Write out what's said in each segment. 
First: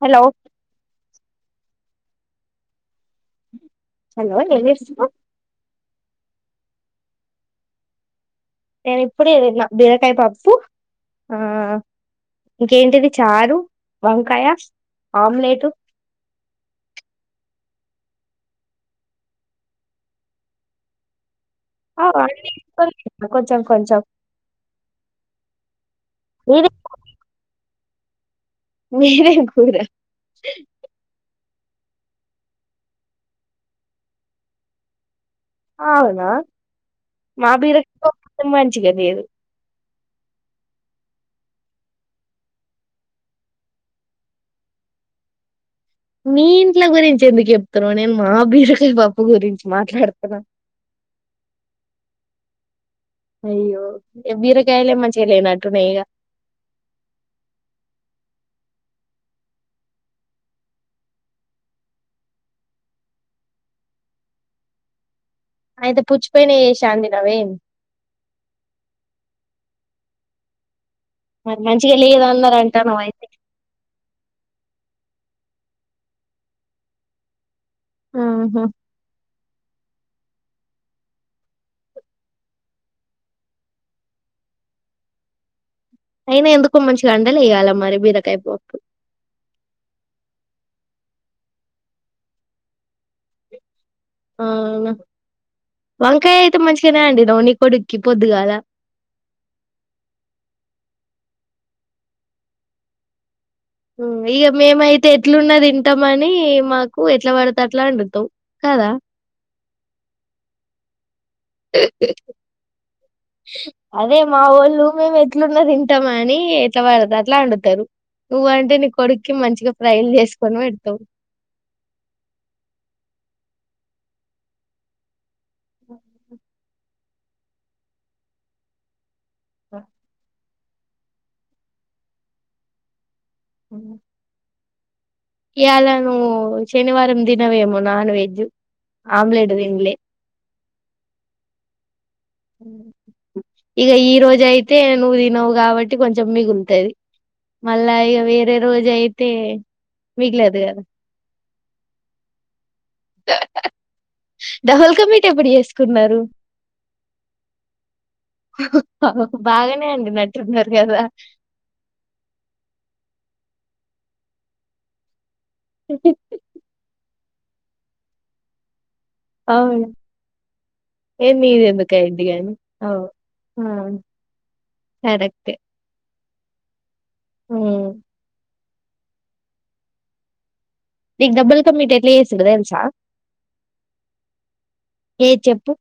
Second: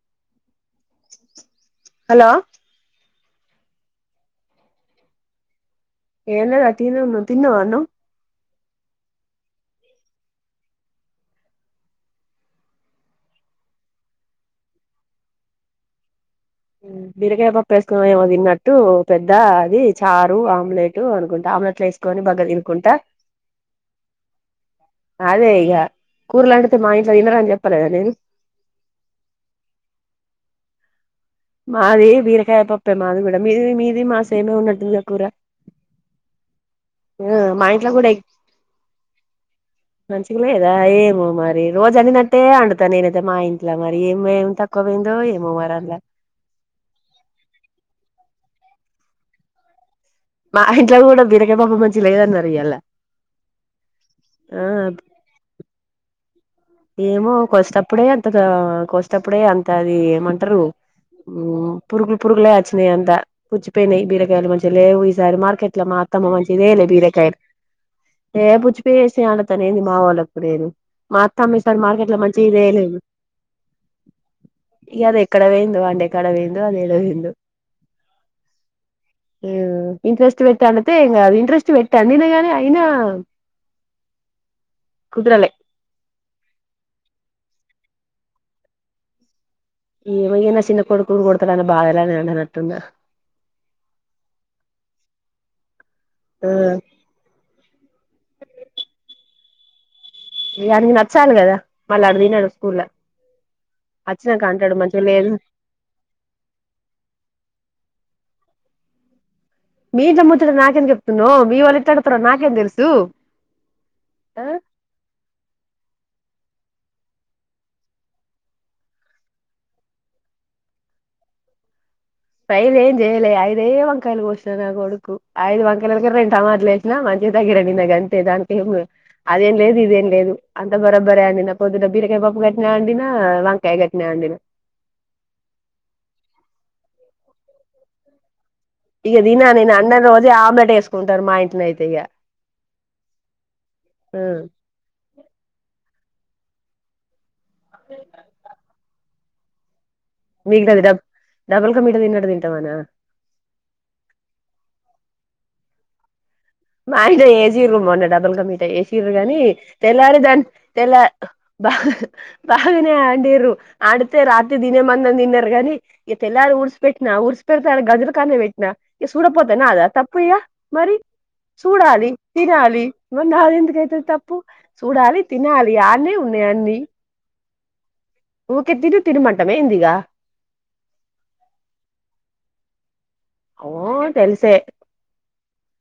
Hello hello hello ఏంచేస్తునవ్ ఎం లేద్ వట్టిగనే ఉన్నం తిన్నావా అన్నం నేను ఇప్పుడే తిన్న బీరకాయ పప్పు ఆ ఇంకేంటిది చారు వంకాయ ఆంమ్లెట్ బిరకాయ పప్పు ఎసుకుని ఏమో తిన్నట్టు పెద్ద అది చారు ఆమ్లెట్ అనుకుం ఆమ్లెట్లు ఎసుకొని బగ్గ అవన్నీ తినుకుంటా కొంచెం కొంచెం అదే ఇగ మీరే కూరలండితే మా ఇంట్ల తినరని చెప్పలేదా నేను మీది ఎం కూర మాది బీరకాయ పప్పే మాది కూడా మీది మీది మాసేమె ఉన్నట్టుంది గ కూర అవునా ఆ మా ఇంట్లో బీరకాయ కూడా పప్పు అయితే మంచిగా లేదు మంచిగా లేదా ఏమో మరి రోజు అండినట్టే అండుతా నేనైతే మా ఇంట్ల మరి ఏమేమి తక్కువ ఏందో ఏమో మరి అండ్ల మీ ఇంట్ల గురించి ఎందుకు చెప్తున్నావ్ నేను మా బీరకాయ పప్పు గురించి మాట్లాడుతా మా ఇంట్ల కూడా బీరకాయ పప్పు మంచిగ లేదన్నారు ఇయ్యాల్ల అయ్యో ఇగ బీరకాయలే మంచిగా లేనట్టు ఉన్నాయ్ గా ఏమో కోసేటప్పుడే అంతగా కోసేటప్పుడే అంత అది ఏమంటారు ఉమ్ పురుగులు పురుగులె అచ్చినయి అంత పూచ్చిపోయినాయి బీరకాయలు మంచిగా లేవు ఈ సా సార్రి మార్కెట్ల మా అయితే అత్తమ్మ పుచ్చిపోయిన మంచి దెలే బీరకాయలు చేసాండినవేం ఏ పూచ్చిపోఎశిన అండ్ అనేది మా వొళ్ళకు లేదు త్తమ్మ మరి ఈ సారి మంచిగా మార్కెట్ల మంచియి లేదన్నారు తేలేదు అంటానవ్ అయితే ఇగ అది ఎక్కడ పొయిందో అండే కాడ పొయిందో అది ఎడ పొయిందో అహ్మ్ ఇంట్రెస్ట్ పెట్టి అండితే ఎం కాదు ఇంట్రెస్ట్ పెట్టి వండిగాని అయినా కుదరలే అయినా ఎందుకో మంచిగా వండలే ఇయాల మరి బీరకాయ పప్పు ఏమో ఇగ నా చిన్న కొడుకుని కొడుత డన్న బాధలనేన్ అండ నట్టున్న ఆ అవునా వంకాయ అయితే మంచిగానే వండినవ్వు ని కొడుక్కి పొద్దుగాల ఇగ ఆనికి నచ్చాలి కదా మళ్ళీ అడు తినడు స్కూల్ల్ల ఉమ్ ఇగ మేమైతే ఎట్లున్న తింటామని మాకు ఎట్లా పడుతే అట్లా అండుతావ్ కాదా మీ ఇంట్ల ముచ్చట నాకెందుకు చెప్ అదే మా ఆ వొళ్ళు మేము ఎట్లున్న తింటాం అని ఎట్లా వాడితే అట్లా వండుతారు. నువ్వు అంటే నీ కొడుక్కి మంచిగా ఫ్రైలు చేసుకొని పెడతావు. ఫ్రై ఎం చేయాలే ఐదే వంకాయలు కోసినా నా కొడుకు ఐదు వంకాయలకి రెండు టమాటాలు యేసిన. ఆహ్ మంచిగా [unintelligible] దానికి ఏంలే అది ఏం లేదు ఇది ఏం లేదు. అంత బరాబర్ ఆడిన పొద్దున బీరకాయ పప్పు గట్టిన వండిన ఆహ్ వంకాయ గట్టిన అండి. ఇయాల నువు శనివారం దినవేమో నాన్ వెజ్ ఇగ దినా ఆమ్లెట్ నేను తినలే అండన్ రోజే ఆమ్లెట్ ఎసుకుంటరు మా ఇంట్ల అయితే ఇగ ఇగ ఈ రోజయితే నువు దినవ్ గవ ట్టి కొంచెం మిగులుతది మళ్ళా ఇగ వేరే రోజయితే మిగలదు కద మిగిలినది డబ్ డబుల్ కమీట తిన్నట్డు తింటం అనా. డబల్ కమీట ఎప్పుడు చేసుకున్నారు. మా ఆయన చేసిండు మొన్న డబల్ క మీఠా చేసిండు కానీ బాగానే తెల్లారేసరి అండినట్టున్నారు తెల్ల. గదా! బాగ బాగనే అండిరు. ఆడితే రాత్రి తినేమన్నా తిన్నరు గాని ఇగ తెల్లారి ఊడ్సి పెట్టినా ఊడ్సి. పెడతాలకే గజులకనే పెట్నా సూడకపోతే నాద అవును. తప్పు ఇగా మరి. ఏ చూడాలి నీదెందుకైద్ది గాని. తినాలి అవును. మరి ఆ! నాదెందుకైతది తప్పు చూడాలి తినాలి ఆన్నే ఉన్. ఉన్నయన్ని. ఉమ్. ఊకే తిను తినమంటమ ఏందిగా. నీకు డబల్ క మీట ఎట్లా చేస్తారో తెలుసా. ఓ తెలుసే. ఏ చెప్పు.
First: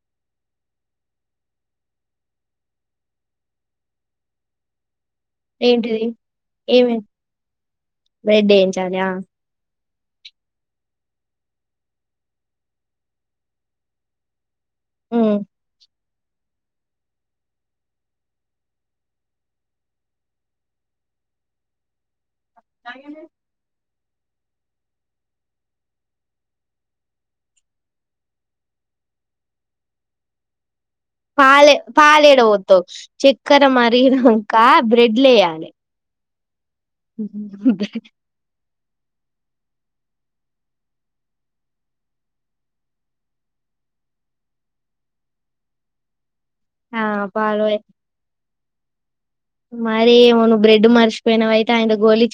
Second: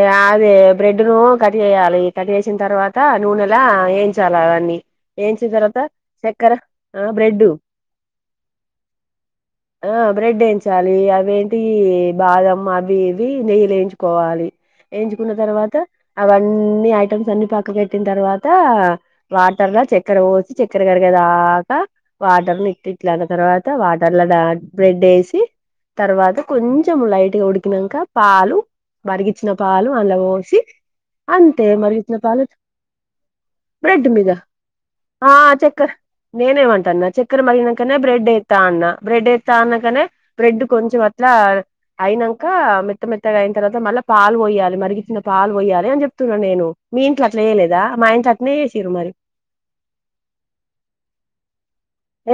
ఏ అదే బ్రెడ్ ను కట్ చేయాలి కట్ చేసిన తర్వాత నూనెలా ఎంచాల. అని. ఏంచిన తర్వాత ఏంటిది? చక్కెర ఏమేం? ఆహ్ బ్రెడ్డు. బ్రెడ్ ఏయించాలి. ఆ! ఆహ్ బ్రెడ్ ఏంచాలి అవేంటి బాదం అవి ఇవి నెయ్యిల వేయించుకోవాలి ఎయించుకున్న హ్మ్. తర్వాత. అవన్నీ ఐటమ్స్ అన్ని పక్కకు పెట్టిన తర్వాత వాటర్ లో చక్కెర పోసి చక్కెరగా. చక్కెర కరిగేదాకా వాటర్ల ఇట్లా ఇట్లా అన్న తర్వాత వాట్. చల్ల దాంట్లో బ్రెడ్ యేసి తర్వాత కొంచెం లైట్ గా ఉడికినంక పాలు. మరిగిచ్చిన పాలు అందులో పోసి. అంతే పాలే మరిగిచ్చిన పాలేడ పాలు పోత్తవు? చక్కెర బ్రెడ్ మీద మరిగినంక ఆహ్ బ్రెడ్‌లేయాలె. చక్కర. నేనేమంటాన్న చక్కెర మరిగినంకనే బ్రెడ్ ఎత్తా అన్న. బ్రెడ్ ఎత్తా అన్నంకనే బ్రెడ్ కొంచెం అట్లా అయినంక మెత్త మెత్తగా అయి. తర్వాత మళ్ళ పాలు పోయాలి మరిగిచ్చిన పాలు పోయాలి అని చెప్తున్న నేను ఆ! మీ ఇంట్లో అట్ల చేయలేదా మా ఇంట్లా అట్ల. నెషిండ్రు మరి. మరెమొ నువ్వు బ్రెడ్ మర్షిపోయినవు అయి.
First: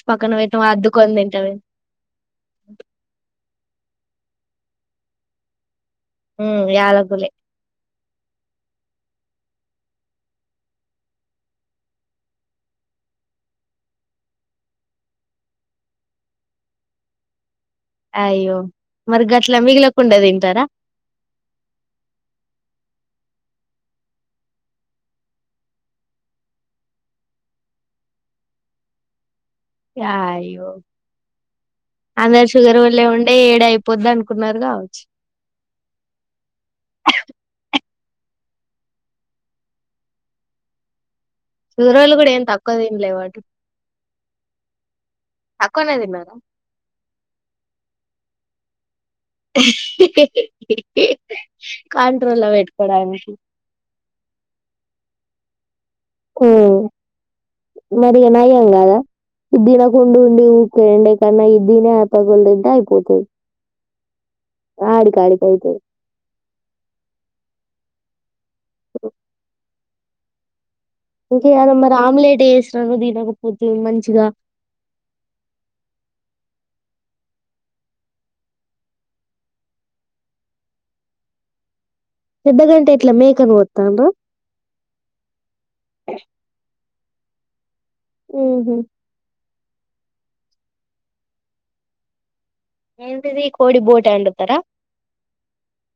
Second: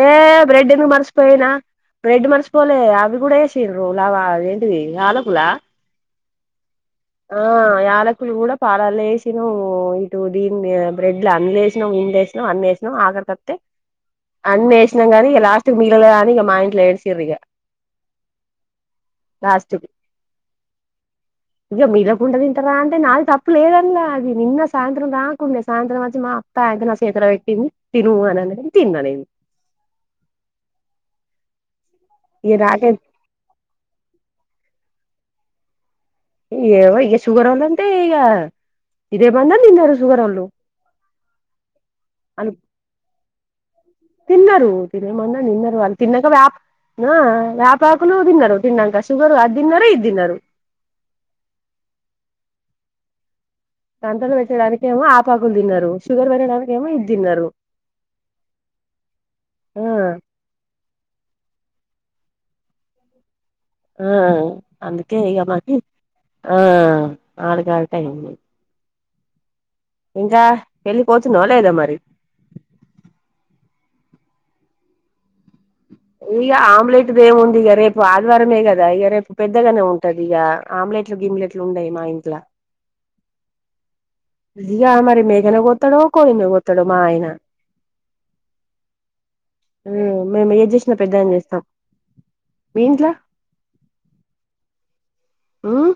ఏ బ్రెడ్ ఎందుకు మరచిపోయినా తింటవేమో. బ్రెడ్ మరిచిపోలే అవి కూడా ఎసి. రోలా ఆహ్ అదెంటిది యాలకులా. ఉమ్. ఆహ్ యాలక్. యలకులు కూడా పాలాల్లేసినం ఇటు దీన్ని బ్రెడ్లు అన్ని వేసినం విందేసినం అన్నేసినం ఆక్. ఐతే అన్ని వేసినాం గానీ ఇగ లాస్టు కు మిగల లేదు అని ఇగ మా ఇంట్లో ఏడిసిర్రు ఇగ. అయ్యో మరి గట్లా లాస్ట్ మిగలకుండదింటరా. ఇగ మిగలకుండదింటారా అంటే నాది తప్పు లేదంలా అది నిన్న సాయంత్రం దాకుండే సాయంత్రం వచ్చి మా అత్త. అయితే నా చేతుల్లా పెట్టింది తిను అని అన్నది తిన్న నేను. అయ్యో. అందరు ఇక నాకే షుగరోల్లే ఉండే ఏడ అయిపోద్ది అనుకున్నరు కావచ్చు. ఏమో ఇగ షుగర్ ఉందంటె ఇగ. ఈ బందం తింటార షుగరోల్లు. ఊరోలు కూడా ఏం తక్కువ తింలే వటు. తిన్నరు తినేమన్నా తిన్నారు తక్కువనే వాళ్ళు తిన్నాంక తిన్నారా వ్యాప్ వ్యాపకులు తిన్నరు తిన్నంక కంట్రోలా పెట్టుకోవడాన్ని సంతలో పెట్టడానికేమో ఆపాకులు తిన్నారు. షుగర్ పెట్టడానికేమో ఇది తిన్నరు. మరిగనయ్యంగాదా ఇది ఆ తినకుండుండి ఊకె ఉండేకన్న ఇది తినా. పక్కక్కేళ్ళీ తింటేే అయిపోతది. ఆ అందుకే ఇక ఆడికాడికి మా అయితది ఆ ఆడికాడికయ్యింది ఇంకా పెళ్ళిపోతున్నావ లేదా ఇంకేయాలమరి మరి ఆమ్లెట్ వేసినను తినకపోతివి మంచిగా ఇగ ఆమ్లెట్ దేముంది ఇగ రేపు ఆదివారమే కదా ఇగ రేపు పెద్దగనే ఉంటది ఇగ ఆమ్లె ట్లు గిమ్లెట్లు ఉండయి మా ఇంట్ల పెద్దగంటే ఎట్లా మేకను కోత్తండ్ర అదిగాదుమరి మేకనే కోతడో కోడినే కోతడో మాఆయన ఉంహు ఉమ్ మేమేది జెస్నా పెద్దగనే చేస్తం ఏంటిది కోడి బోటి ఒండుతరా ఉమ్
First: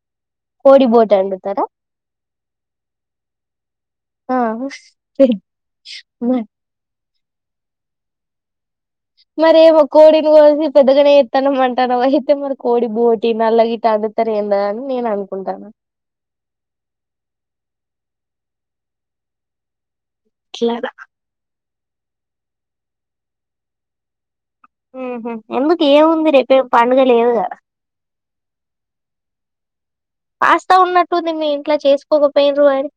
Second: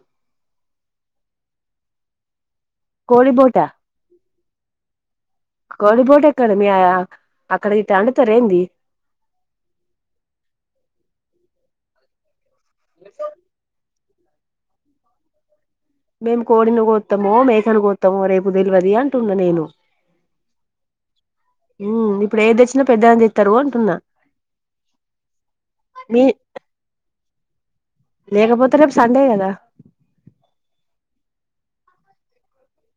కోడి బోటి ఒండుతర కోడి బోటా ఆహ్ కోడి బోటెక్కడమి ఆ అక్కడ గిట ఒండుతర ఏంది మరేమో కోడిని కోసి పెద్దగనే ఎత్తాన్నవంటకద అయితే మరి కోడి బోటి నల్ల గీట ఒండుతరెందాని నేననుకుంటాన మేము కోడిని కోత్తమో మేకను కోత్తమో రేపు తెలువది అంటున్న నేను ఇట్లదా ఉమ్ ఇప్పుడేది తెచ్చినా పెద్దగనే చేత్తరు అంటున్నా ఉహ్మ్ మీ ఎందుకేముంది రేపేం పండుగ లేదు కదా లేకపోతే రేపు సండే కదా పాస్తా ఉన్నట్టుంది మీ ఇంట్లా చేసుకోకపోయిండ్రు మరి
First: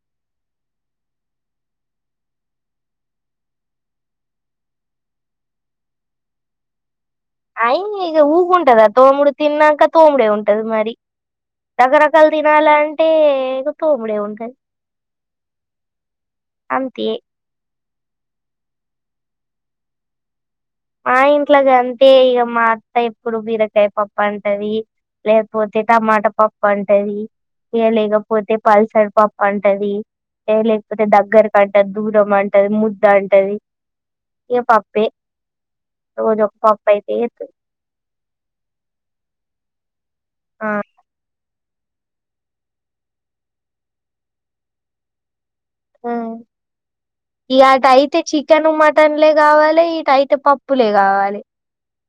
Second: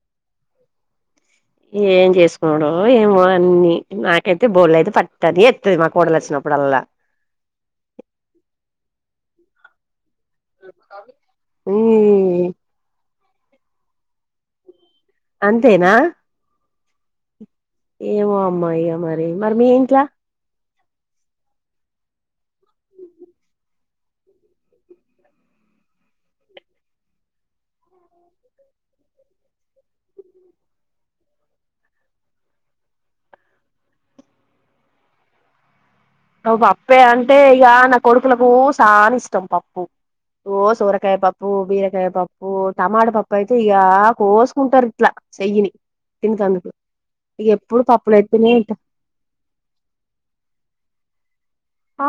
ఏం చేసుకునుడో ఏమో అన్నీ నాకైతే [unintelligible] ఇతదీ మా కోడలు వచ్చినప్పుడ ప్పుడల్లా అయ్ ఇగ ఊకుంటాదా తోముడు తిన్నంక తోముడే ఉంటది మరి రకరకాలు ఉమ్ తినాలంటే తోముడే ఉంటది అంతేనా అంతే ఏమో అమ్మా ఇగ మరి మరి మీ ఇంట్లా మా ఇంట్లగంతే ఇగ మా అత్త ఎప్పుడు బీరకాయ పప్పంటది లేకపోతే టమాట పప్పంటది ఇగ లేకపోతే పల్సర్ పప్పంటది ఏది లేకపోతే దగ్గరకంటది దూరమంటది ముద్దంటది ఇగ పప్పే రోజు ఒక పప్పు పప్పే అయితే అంటే చేత్తది ఇగా నా కొడుకులకు సానిష్టం పప్పు ఓ ఆ సోరకాయ పప్పూ బీరకాయ పప్పూ టమాట పప్పైతే ఇగా కోసుకుంటారు ఇట్లా తింటందుకు ఇగ అటయితే చికెను మటన్లే కావాలి ఇటైతే పప్పులే కావాలి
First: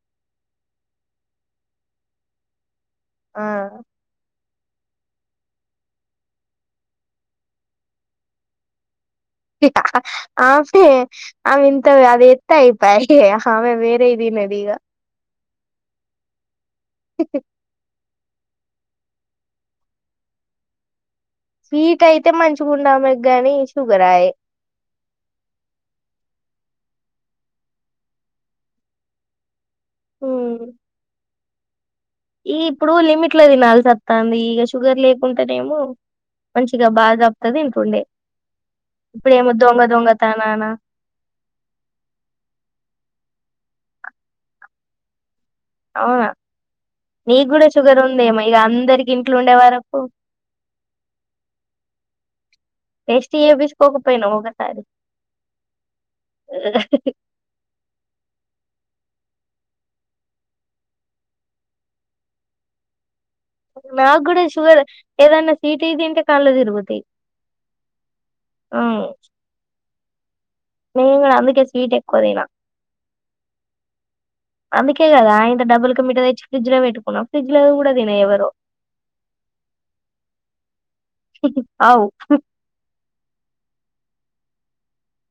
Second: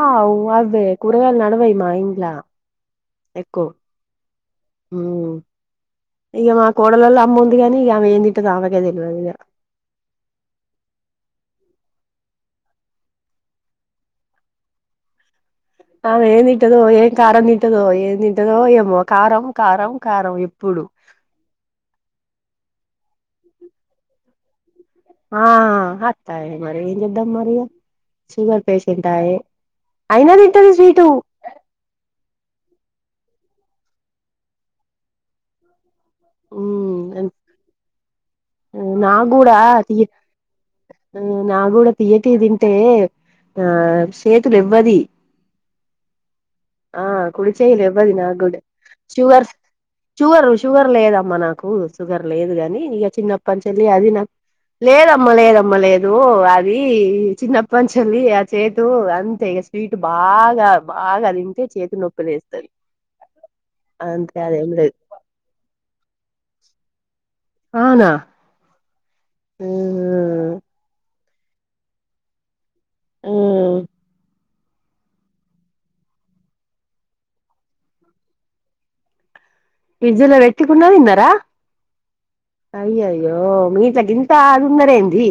ఆవ్ అవ్వే కూరగాయలు నడవై మా ఇంట్ల ఆ ఉమ్ ఇగ మా కోడలోల అమ్ముంది గానీ ఇగ ఆమేం తింటదో ఆమెకే తెల్వదు ఇగ ఆమె అదింత అదేతే అయిపోయ్ ఆమె వేరేయి మదిగా ఆమేం తింటదో ఏం కారం తింటదో ఎంతి ఎదో ఏమో కారం కారం కారం ఎప్పుడు స్వీట్ అయితే మంచిగుండామెక్ గాని షుగరాఏ ఆ అతయే మరి ఏం చేద్దాం మరి షుగర్పేషంటాయే అయినా ఉమ్ తింటది స్వీటూ ఈ ఇప్పుడు లిమిట్లో తీనాల్సొత్తాంది ఇక షుగర్ లేకుంటేనేమో మంచిగా బాదొత్తడి తింటుండే ఉమ్ నా ఇప్పుడేమో గుడా దొంగ తియ దొంగతనాన నాక్ గుడా తియేటివి తింటే ఆ సేతు లేవ్వది అవ్న ఆ కుడిచేయి లేవది నాగుడ్ ఇగ అందరికి ఇంట్లో షుగర్స్ ఉండే వరకు షుగర్ షుగర్ లేదమ్మా నా కు షుగర్ అని ఇగ టెస్ట్ చిన్నప్పట్నుంచెలి అదిన చేపించుకోకపోయినావు ఒకసారి లేదమ్మ లేదమ్మ లేదు అది చిన్నప్పనుంచి ఉంది చేతు అంతే ఇగ స్వీట్ బాగా బాగా తింటే చేతి నొప్పి లేస్తది నా అంతే గుడా అదేం షుగర్ లేదు ఏదన్నా తీపియి తింటే కళ్లు తిరుగుతై అవనా ఆహ్ ఉమ్ ఇంగ అందుకే స్వీట్ ఎక్కువదినా ఉమ్ అందుకే కదా ఇంత డబల్కామీట దెచ్చి ఫ్రిడ్జల వెట్టుకున్నా ఫ్రిడ్జ్ లోది గుడ తినే ఎవరో ఫ్రిడ్జ్ ల వెట్టుకున్నా తిన్నారా అవు అయ్యాయో మీ గింత అదిన్నర్ ఏంది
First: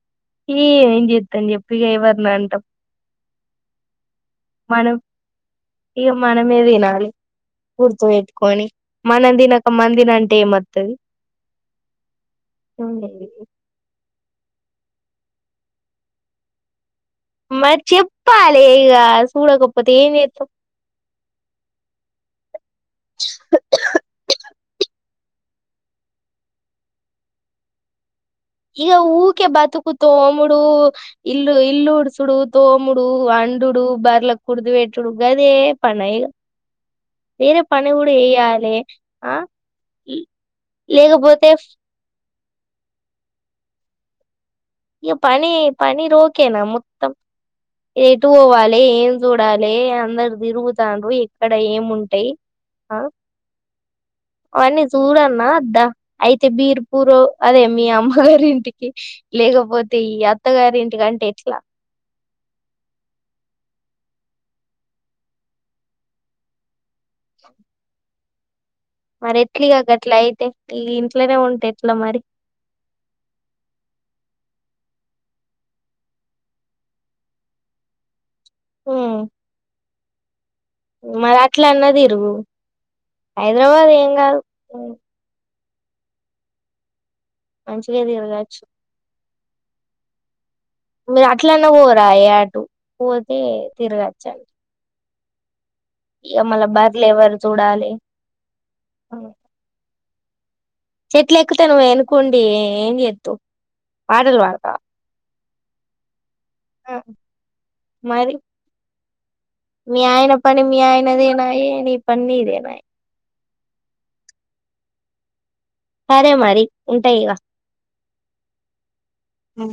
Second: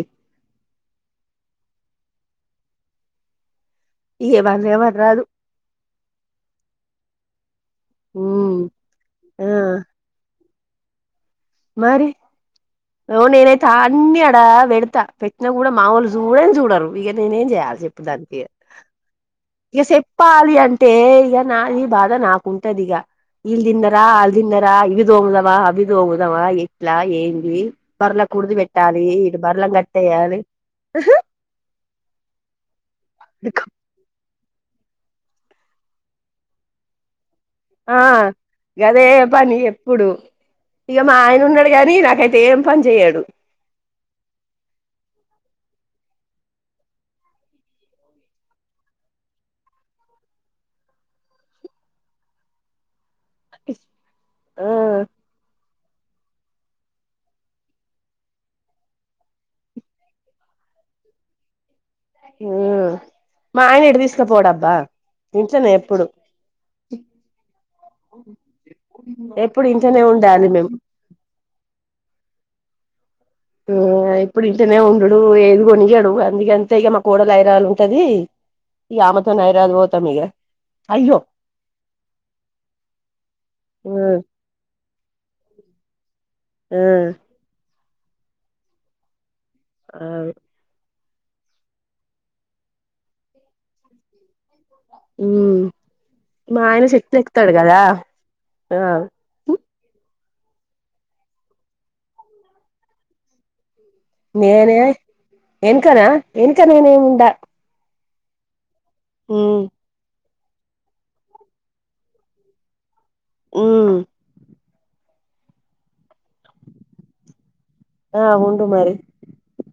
ఏ ఏం జెత్తం జెప్పు ఇగ ఎవర్నంటం ఇగ వాళ్ళెవర్ రారు ఇక మనమే తినాలె గుర్తు ఉమ్ వెట్టుకొని మనం ఆ తినక మందినంటే ఏమో తది మరి అగో నేనైతే అన్ని అ న్ల వెడతా పెట్నగుడా మావోలు చూడన్ చూడరు ఇగ నేనేం చేయాలి మరి చెప్పు దానికి చెప్పాలి ఇగ ఇగ చూడకపోతే ఏం చేస్తాం సెప్పాలి అంటే ఇగ నా ఈ బాధ నాకుంటదిగ ఇల్ దింనరా అల్ దింనరా ఇవి దోముదమా అవి దోము దామ ఎట్లా ఏందీ పర్ల ఇగో ఊకే బతుకు తోముడు ఇల్ ఇల్లుడ్సుడు తోముడు వండుడు బర్లక్ కుడుదు వేట్టుడు గదే పన ఇగ వేరే పని ఆ గుడ ఏయ్యాలె ఆహ్ ఉ ఇగ మా ఆయన ఉన్నాడు గాని నాకైతే ఏం పని చెయడు ఇగ పని పని రోకేనా మొత్తం ఎటు పోవలె ఏం జూడాలే అందరు తిరుగుతానరు ఎక్కడ ఏం ఉంటాయి ఆ ఆ అవ్వని చూడన్నా ఒద్ద అయితే బీర్పూరో అదే మీ అమ్మగారింటికి లేకపోతే ఈ అత్తగారింటికి గంటే ఎట్లా ఉమ్ మా ఆయన ఎటు తీస్కపోడబ్బా ఇంట్లనే ఎప్పుడు మరి ఎప్పుడు ఎట్లిగ ఇంట్లోనే గట్లా అయితే ఉండాలి మేము ఈ ఇంట్లనే ఉంటే ఎట్లా మరి ఆ ఇప్పుడు ఇంటనే ఉండుడు ఆది కొనియాడు అందుకే అంత్త ఇగ మా కోడల్ అయిరాన్ ఉంటది ఇగ ఉమ్ ఆమెతోనే అయిరాన్ పోతం ఇగ మరి అట్లాన్న తిరుగు హైదరాబాద్ ఆ ఏం గాదు ఆ మంచిగ తిర్గచ్చు ఆమే మీరు అట్లనా పోయారాయి అటు పోతే తీర్గచుంతా ఉమ్ మా ఆయన బర్లు చెట్లు ఎవరు ఎకుతాడు కదా చూడాలి ఆ ఉ చెట్టులు ఎక్కితే నువ్వు ఎనుకోండి ఏం చేస్తావు పాటలు వాడతవ ఏన్కనా ఏన్కన నేనుండ మరి మీ ఆయన పని మీ ఆయనదేనాయి ని పని నీదేయా ఉమ్ సరే మరి ఉంటా ఇగ ఆ ఉండు మరి ఆ